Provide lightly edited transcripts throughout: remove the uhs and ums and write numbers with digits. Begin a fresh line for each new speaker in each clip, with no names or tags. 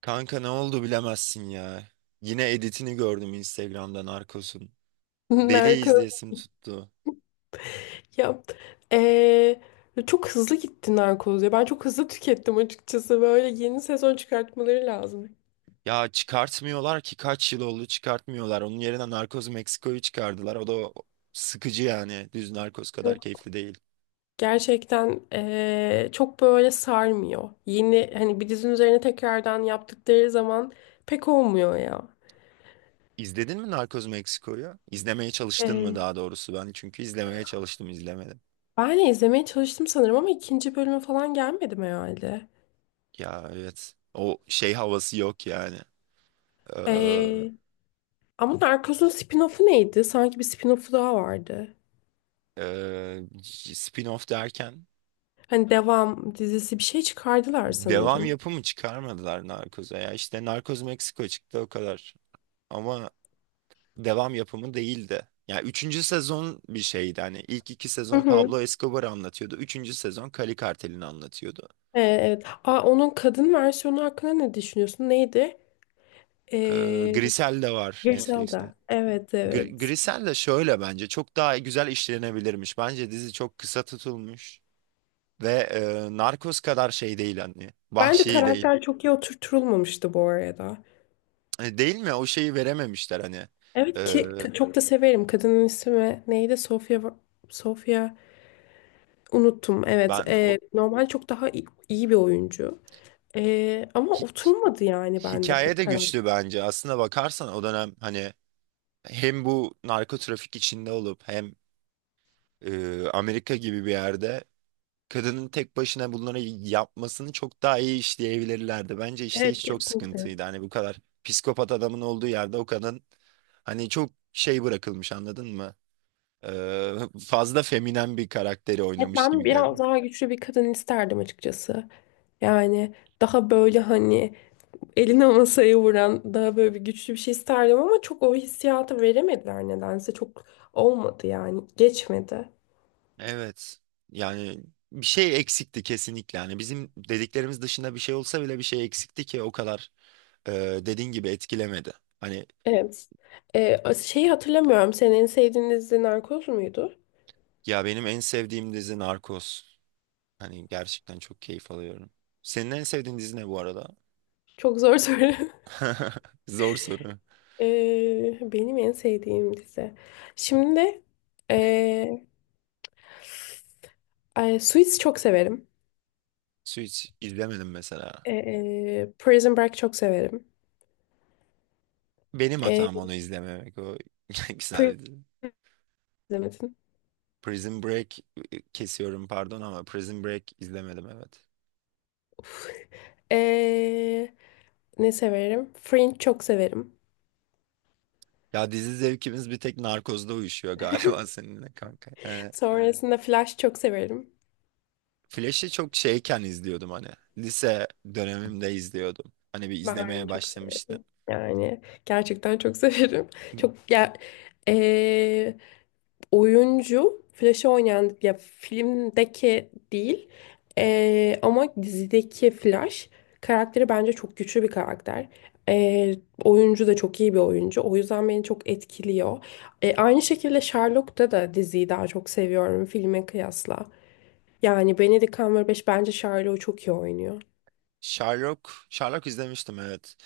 Kanka, ne oldu bilemezsin ya. Yine editini gördüm Instagram'dan Narcos'un. Deli
Narkoz
izleyesim tuttu.
ya eee, çok hızlı gitti narkoz ya ben çok hızlı tükettim açıkçası böyle yeni sezon çıkartmaları lazım.
Ya, çıkartmıyorlar ki, kaç yıl oldu çıkartmıyorlar. Onun yerine Narcos Meksiko'yu çıkardılar. O da sıkıcı yani. Düz Narcos kadar
Yok,
keyifli değil.
gerçekten çok böyle sarmıyor. Yeni hani bir dizinin üzerine tekrardan yaptıkları zaman pek olmuyor ya.
İzledin mi Narcos Meksiko'yu? İzlemeye çalıştın mı
Eee,
daha doğrusu ben? Çünkü izlemeye çalıştım, izlemedim.
Ben de izlemeye çalıştım sanırım ama ikinci bölüme falan gelmedim herhalde.
Ya, evet. O şey havası yok yani. Ee,
Eee, Ama Narcos'un spin-off'u neydi? Sanki bir spin-off'u daha vardı.
ee, Spin-off derken.
Hani devam dizisi bir şey çıkardılar
Devam
sanırım.
yapımı çıkarmadılar Narcos'a ya. İşte Narcos Meksiko çıktı, o kadar. Ama devam yapımı değildi. Ya, üçüncü sezon bir şeydi. Hani ilk iki
Hı
sezon
hı.
Pablo Escobar'ı anlatıyordu. Üçüncü sezon Cali Kartel'ini anlatıyordu.
Evet. Aa, onun kadın versiyonu hakkında ne düşünüyorsun? Neydi?
Ee,
Ee,
Grisel de var Netflix'te.
Griselda. Evet, evet.
Grisel de şöyle, bence çok daha güzel işlenebilirmiş. Bence dizi çok kısa tutulmuş ve Narcos kadar şey değil, hani
Bence
vahşi değil.
karakter çok iyi oturtulmamıştı bu arada.
Değil mi? O şeyi verememişler hani. E,
Evet ki çok da severim. Kadının ismi neydi? Sofia Sofia unuttum. Evet.
ben o
Normal çok daha iyi, iyi bir oyuncu. Ama oturmadı yani bende
Hikaye
pek
de
karakter.
güçlü bence. Aslına bakarsan o dönem hani, hem bu narko trafik içinde olup hem Amerika gibi bir yerde kadının tek başına bunları yapmasını çok daha iyi işleyebilirlerdi. Bence işte,
Evet,
hiç çok
kesinlikle.
sıkıntıydı. Hani bu kadar psikopat adamın olduğu yerde o kadın, hani çok şey bırakılmış, anladın mı? Fazla feminen bir karakteri
Evet,
oynamış
ben
gibi
biraz
geldi.
daha güçlü bir kadın isterdim açıkçası. Yani daha böyle hani eline masaya vuran daha böyle bir güçlü bir şey isterdim ama çok o hissiyatı veremediler nedense. Çok olmadı yani. Geçmedi.
Evet. Yani bir şey eksikti kesinlikle. Yani bizim dediklerimiz dışında bir şey olsa bile, bir şey eksikti ki o kadar, e, dediğin gibi etkilemedi. Hani
Evet. Şeyi hatırlamıyorum. Senin en sevdiğin dizi Narkoz muydu?
ya, benim en sevdiğim dizi Narcos. Hani gerçekten çok keyif alıyorum. Senin en sevdiğin dizi ne bu arada?
Çok zor soru.
Zor soru.
Benim en sevdiğim dizi. Şimdi ee, ay, Suits çok severim.
Su hiç izlemedim mesela.
Prison Break çok severim.
Benim
Ee,
hatam onu izlememek. O güzel
Prison
bir dizi.
izlemedin.
Prison Break, kesiyorum, pardon ama Prison Break izlemedim, evet.
Ee, Ne severim? Fringe çok severim.
Ya, dizi zevkimiz bir tek Narcos'da uyuşuyor galiba seninle kanka. Yani
Sonrasında Flash çok severim.
Flash'i çok şeyken izliyordum hani. Lise dönemimde izliyordum. Hani bir izlemeye
Bahane'yi çok
başlamıştım.
severim. Yani gerçekten çok severim. Çok ya eee, oyuncu Flash'ı oynayan ya filmdeki değil, ama dizideki Flash karakteri bence çok güçlü bir karakter. Eee, Oyuncu da çok iyi bir oyuncu. O yüzden beni çok etkiliyor. Aynı şekilde Sherlock'ta da diziyi daha çok seviyorum filme kıyasla. Yani Benedict Cumberbatch bence Sherlock'u çok iyi oynuyor.
Sherlock izlemiştim, evet.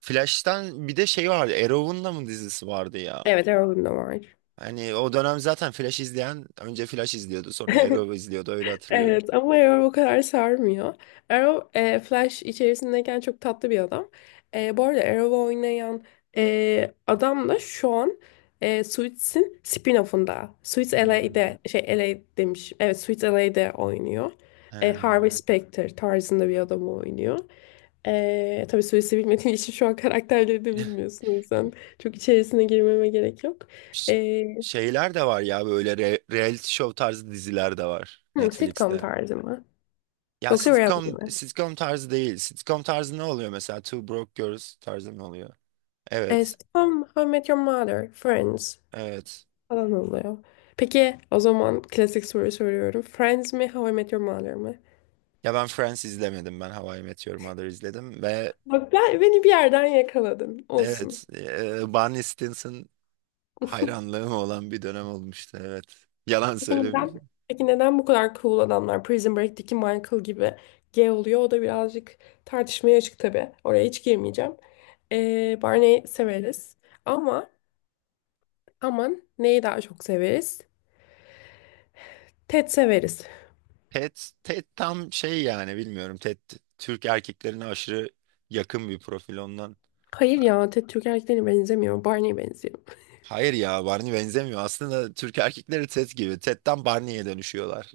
Flash'tan bir de şey vardı. Arrow'un da mı dizisi vardı ya?
Evet, Arrow'un da var.
Hani o dönem zaten Flash izleyen önce Flash izliyordu, sonra Arrow izliyordu, öyle hatırlıyorum.
Evet, ama Arrow o kadar sarmıyor. Arrow, Flash içerisindeyken çok tatlı bir adam. Bu arada Arrow'u oynayan adam da şu an Suits'in spin-off'unda. Suits
Em,
LA'de şey LA demiş. Evet, Suits LA'de oynuyor. Harvey
em.
Specter tarzında bir adamı oynuyor. Tabii Suits'i bilmediğin için şu an karakterleri de bilmiyorsun. O yüzden çok içerisine girmeme gerek yok.
Ş-
E,
Şeyler de var ya, böyle reality show tarzı diziler de var
Sitcom
Netflix'te.
tarzı mı?
Ya,
Yoksa reality
sitcom
mi?
sitcom tarzı değil. Sitcom tarzı ne oluyor mesela? Two Broke Girls tarzı ne oluyor?
As
Evet.
Tom, How I Met Your Mother, Friends
Evet.
falan oluyor. Peki o zaman klasik soru soruyorum. Friends mi, How I Met Your Mother mı?
Ya, ben Friends izlemedim. Ben How I Met Your Mother izledim ve...
Bak, beni bir yerden yakaladın.
Evet,
Olsun.
Barney Stinson hayranlığım olan bir dönem olmuştu. Evet, yalan
Peki neden?
söylemeyeceğim.
Peki neden bu kadar cool adamlar Prison Break'teki Michael gibi gay oluyor? O da birazcık tartışmaya açık tabii. Oraya hiç girmeyeceğim. Barney severiz. Ama aman neyi daha çok severiz? Ted severiz.
Ted, Ted tam şey yani, bilmiyorum. Ted Türk erkeklerine aşırı yakın bir profil ondan.
Hayır ya, Ted Türk erkeklerine benzemiyor. Barney'e benziyor.
Hayır ya, Barney benzemiyor. Aslında Türk erkekleri Ted gibi. Ted'den Barney'e dönüşüyorlar.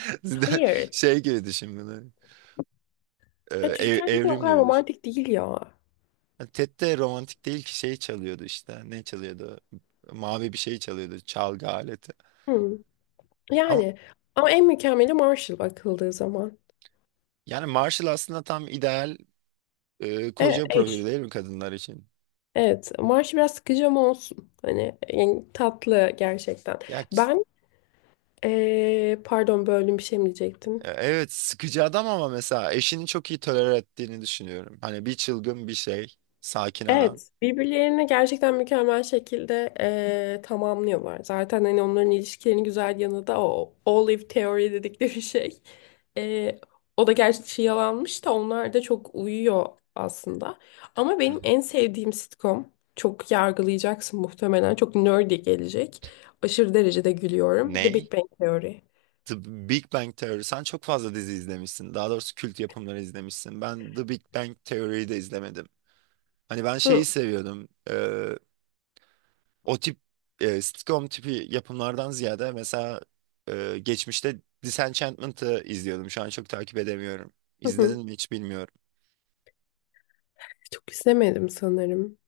Hayır.
Şey gibi düşün bunu.
Düşük erkek de o
Evrim
kadar
gibi düşün.
romantik değil ya.
Ted de romantik değil ki, şey çalıyordu işte. Ne çalıyordu? Mavi bir şey çalıyordu. Çalgı aleti.
Hı.
Ama
Yani ama en mükemmeli Marshall bakıldığı zaman.
yani Marshall aslında tam ideal
Evet,
koca profili
eş.
değil mi kadınlar için?
Evet, Marshall biraz sıkıcı ama olsun. Hani yani tatlı gerçekten.
Ya,
Ben, pardon böldüm, bir şey mi diyecektim?
evet, sıkıcı adam ama mesela eşini çok iyi tolere ettiğini düşünüyorum. Hani bir çılgın bir şey, sakin adam.
Evet, birbirlerini gerçekten mükemmel şekilde tamamlıyorlar. Zaten hani onların ilişkilerinin güzel yanı da o Olive Theory dedikleri şey. Eee, O da gerçi şey yalanmış da onlar da çok uyuyor aslında. Ama
Hı
benim
hı.
en sevdiğim sitcom, çok yargılayacaksın muhtemelen, çok nerdy gelecek. Aşırı derecede gülüyorum. The
Ney?
Big Bang Theory.
The Big Bang Theory. Sen çok fazla dizi izlemişsin. Daha doğrusu kült yapımları izlemişsin. Ben The Big Bang Theory'yi de izlemedim. Hani ben
Hı,
şeyi seviyordum. O tip sitcom tipi yapımlardan ziyade, mesela geçmişte Disenchantment'ı izliyordum. Şu an çok takip edemiyorum.
hı, hı.
İzledin mi hiç bilmiyorum.
Çok izlemedim sanırım.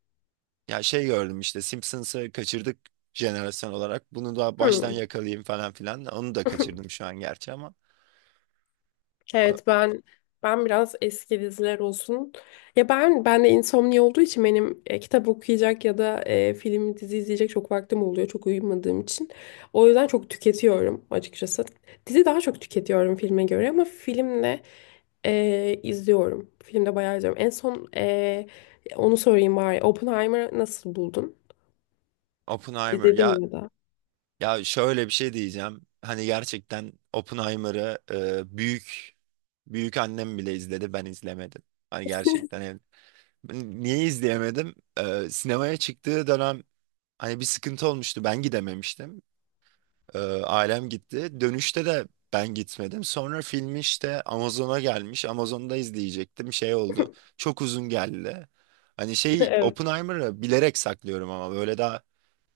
Ya şey, gördüm işte Simpsons'ı kaçırdık jenerasyon olarak. Bunu da baştan
Hı.
yakalayayım falan filan. Onu da kaçırdım şu an gerçi, ama e,
Evet, ben biraz eski diziler olsun. Ya, ben de insomnia olduğu için benim kitap okuyacak ya da film dizi izleyecek çok vaktim oluyor çok uyumadığım için. O yüzden çok tüketiyorum açıkçası. Dizi daha çok tüketiyorum filme göre ama filmle izliyorum. Filmde bayağı izliyorum. En son, onu sorayım bari. Oppenheimer'ı nasıl buldun?
Oppenheimer
İzledin
ya
mi ya da?
ya şöyle bir şey diyeceğim. Hani gerçekten Oppenheimer'ı büyük büyük annem bile izledi, ben izlemedim. Hani gerçekten, ben niye izleyemedim? Sinemaya çıktığı dönem hani bir sıkıntı olmuştu. Ben gidememiştim. Ailem gitti. Dönüşte de ben gitmedim. Sonra film işte Amazon'a gelmiş. Amazon'da izleyecektim. Şey oldu. Çok uzun geldi. Hani şey,
Evet.
Oppenheimer'ı bilerek saklıyorum ama böyle daha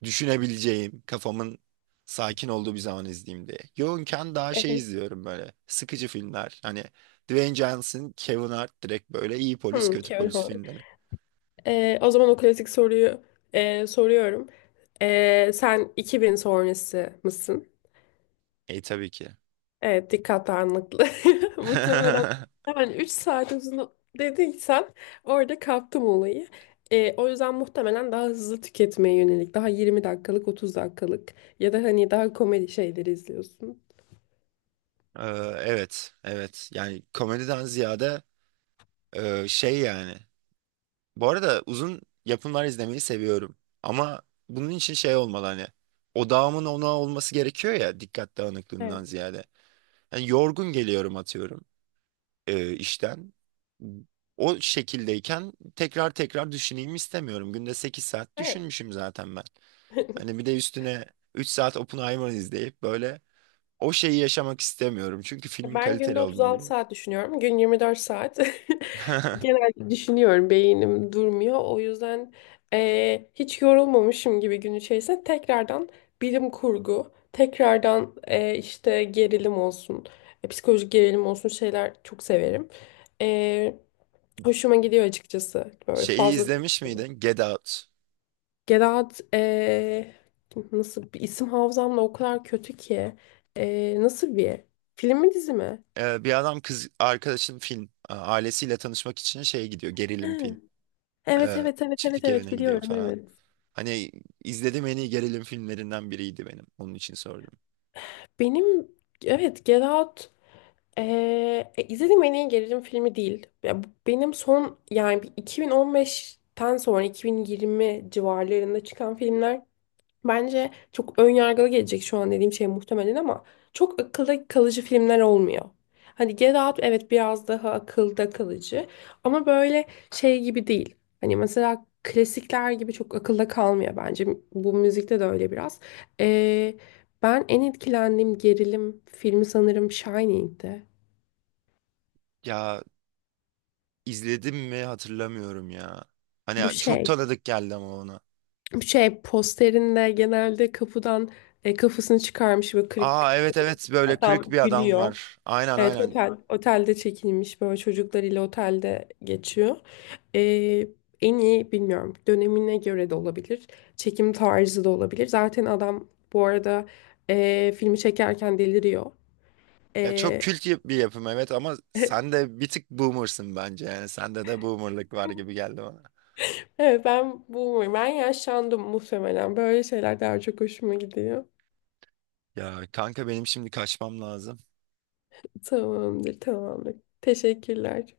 düşünebileceğim, kafamın sakin olduğu bir zaman izleyeyim diye. Yoğunken daha şey
Ehem.
izliyorum, böyle sıkıcı filmler. Hani Dwayne Johnson, Kevin Hart, direkt böyle iyi polis,
Hmm,
kötü
Kevin
polis
Hart.
filmleri.
O zaman o klasik soruyu soruyorum. Sen 2000 sonrası mısın?
E, tabii ki.
Evet, dikkat dağınıklığı. Muhtemelen yani 3 saat uzun dediysen orada kaptım olayı. O yüzden muhtemelen daha hızlı tüketmeye yönelik, daha 20 dakikalık, 30 dakikalık ya da hani daha komedi şeyleri izliyorsun.
Ee, Evet, evet. Yani komediden ziyade şey yani. Bu arada uzun yapımlar izlemeyi seviyorum. Ama bunun için şey olmalı hani. Odağımın ona olması gerekiyor ya, dikkat dağınıklığından
Evet.
ziyade. Yani yorgun geliyorum, atıyorum işten. O şekildeyken tekrar tekrar düşüneyim istemiyorum. Günde 8 saat
Evet.
düşünmüşüm zaten ben. Hani bir de üstüne 3 saat Oppenheimer izleyip böyle o şeyi yaşamak istemiyorum. Çünkü filmin
Ben günde
kaliteli
36
olduğunu...
saat düşünüyorum. Gün 24 saat. Genelde düşünüyorum. Beynim durmuyor. O yüzden hiç yorulmamışım gibi gün içerisinde tekrardan bilim kurgu, tekrardan işte gerilim olsun, psikolojik gerilim olsun şeyler çok severim. Eee, Hoşuma gidiyor açıkçası. Böyle
Şeyi
fazla
izlemiş miydin? Get Out.
Gedat, nasıl bir isim, hafızamla o kadar kötü ki. Nasıl bir, film mi dizi mi?
Bir adam kız arkadaşın ailesiyle tanışmak için şeye gidiyor. Gerilim film.
Evet,
Ee,
evet, evet, evet,
Çiftlik
evet,
evine gidiyor
biliyorum,
falan.
evet.
Hani izlediğim en iyi gerilim filmlerinden biriydi benim. Onun için sordum.
Benim, evet, Get Out, izlediğim en iyi gerilim filmi değil. Ya, benim son yani bir 2015'ten sonra 2020 civarlarında çıkan filmler. Bence çok ön yargılı gelecek şu an dediğim şey muhtemelen ama çok akılda kalıcı filmler olmuyor. Hani Get Out evet biraz daha akılda kalıcı ama böyle şey gibi değil. Hani mesela klasikler gibi çok akılda kalmıyor bence. Bu müzikte de öyle biraz. Ee, Ben en etkilendiğim gerilim filmi sanırım Shining'di.
Ya, izledim mi hatırlamıyorum ya.
Bu
Hani çok
şey,
tanıdık geldi ama ona.
bu şey posterinde genelde kapıdan kafasını çıkarmış ve kırık
Aa, evet, evet, böyle kırık
adam
bir adam
gülüyor.
var. Aynen,
Evet,
aynen.
otelde çekilmiş, böyle çocuklarıyla otelde geçiyor. Ee, En iyi bilmiyorum, dönemine göre de olabilir. Çekim tarzı da olabilir. Zaten adam bu arada filmi çekerken deliriyor.
Ya çok
Ee,
kült bir yapım, evet, ama sen de bir tık boomersın bence, yani sende de boomerlık var gibi geldi.
evet, ben bu ben yaşlandım muhtemelen. Böyle şeyler daha çok hoşuma gidiyor.
Ya kanka, benim şimdi kaçmam lazım.
Tamamdır, tamamdır. Teşekkürler.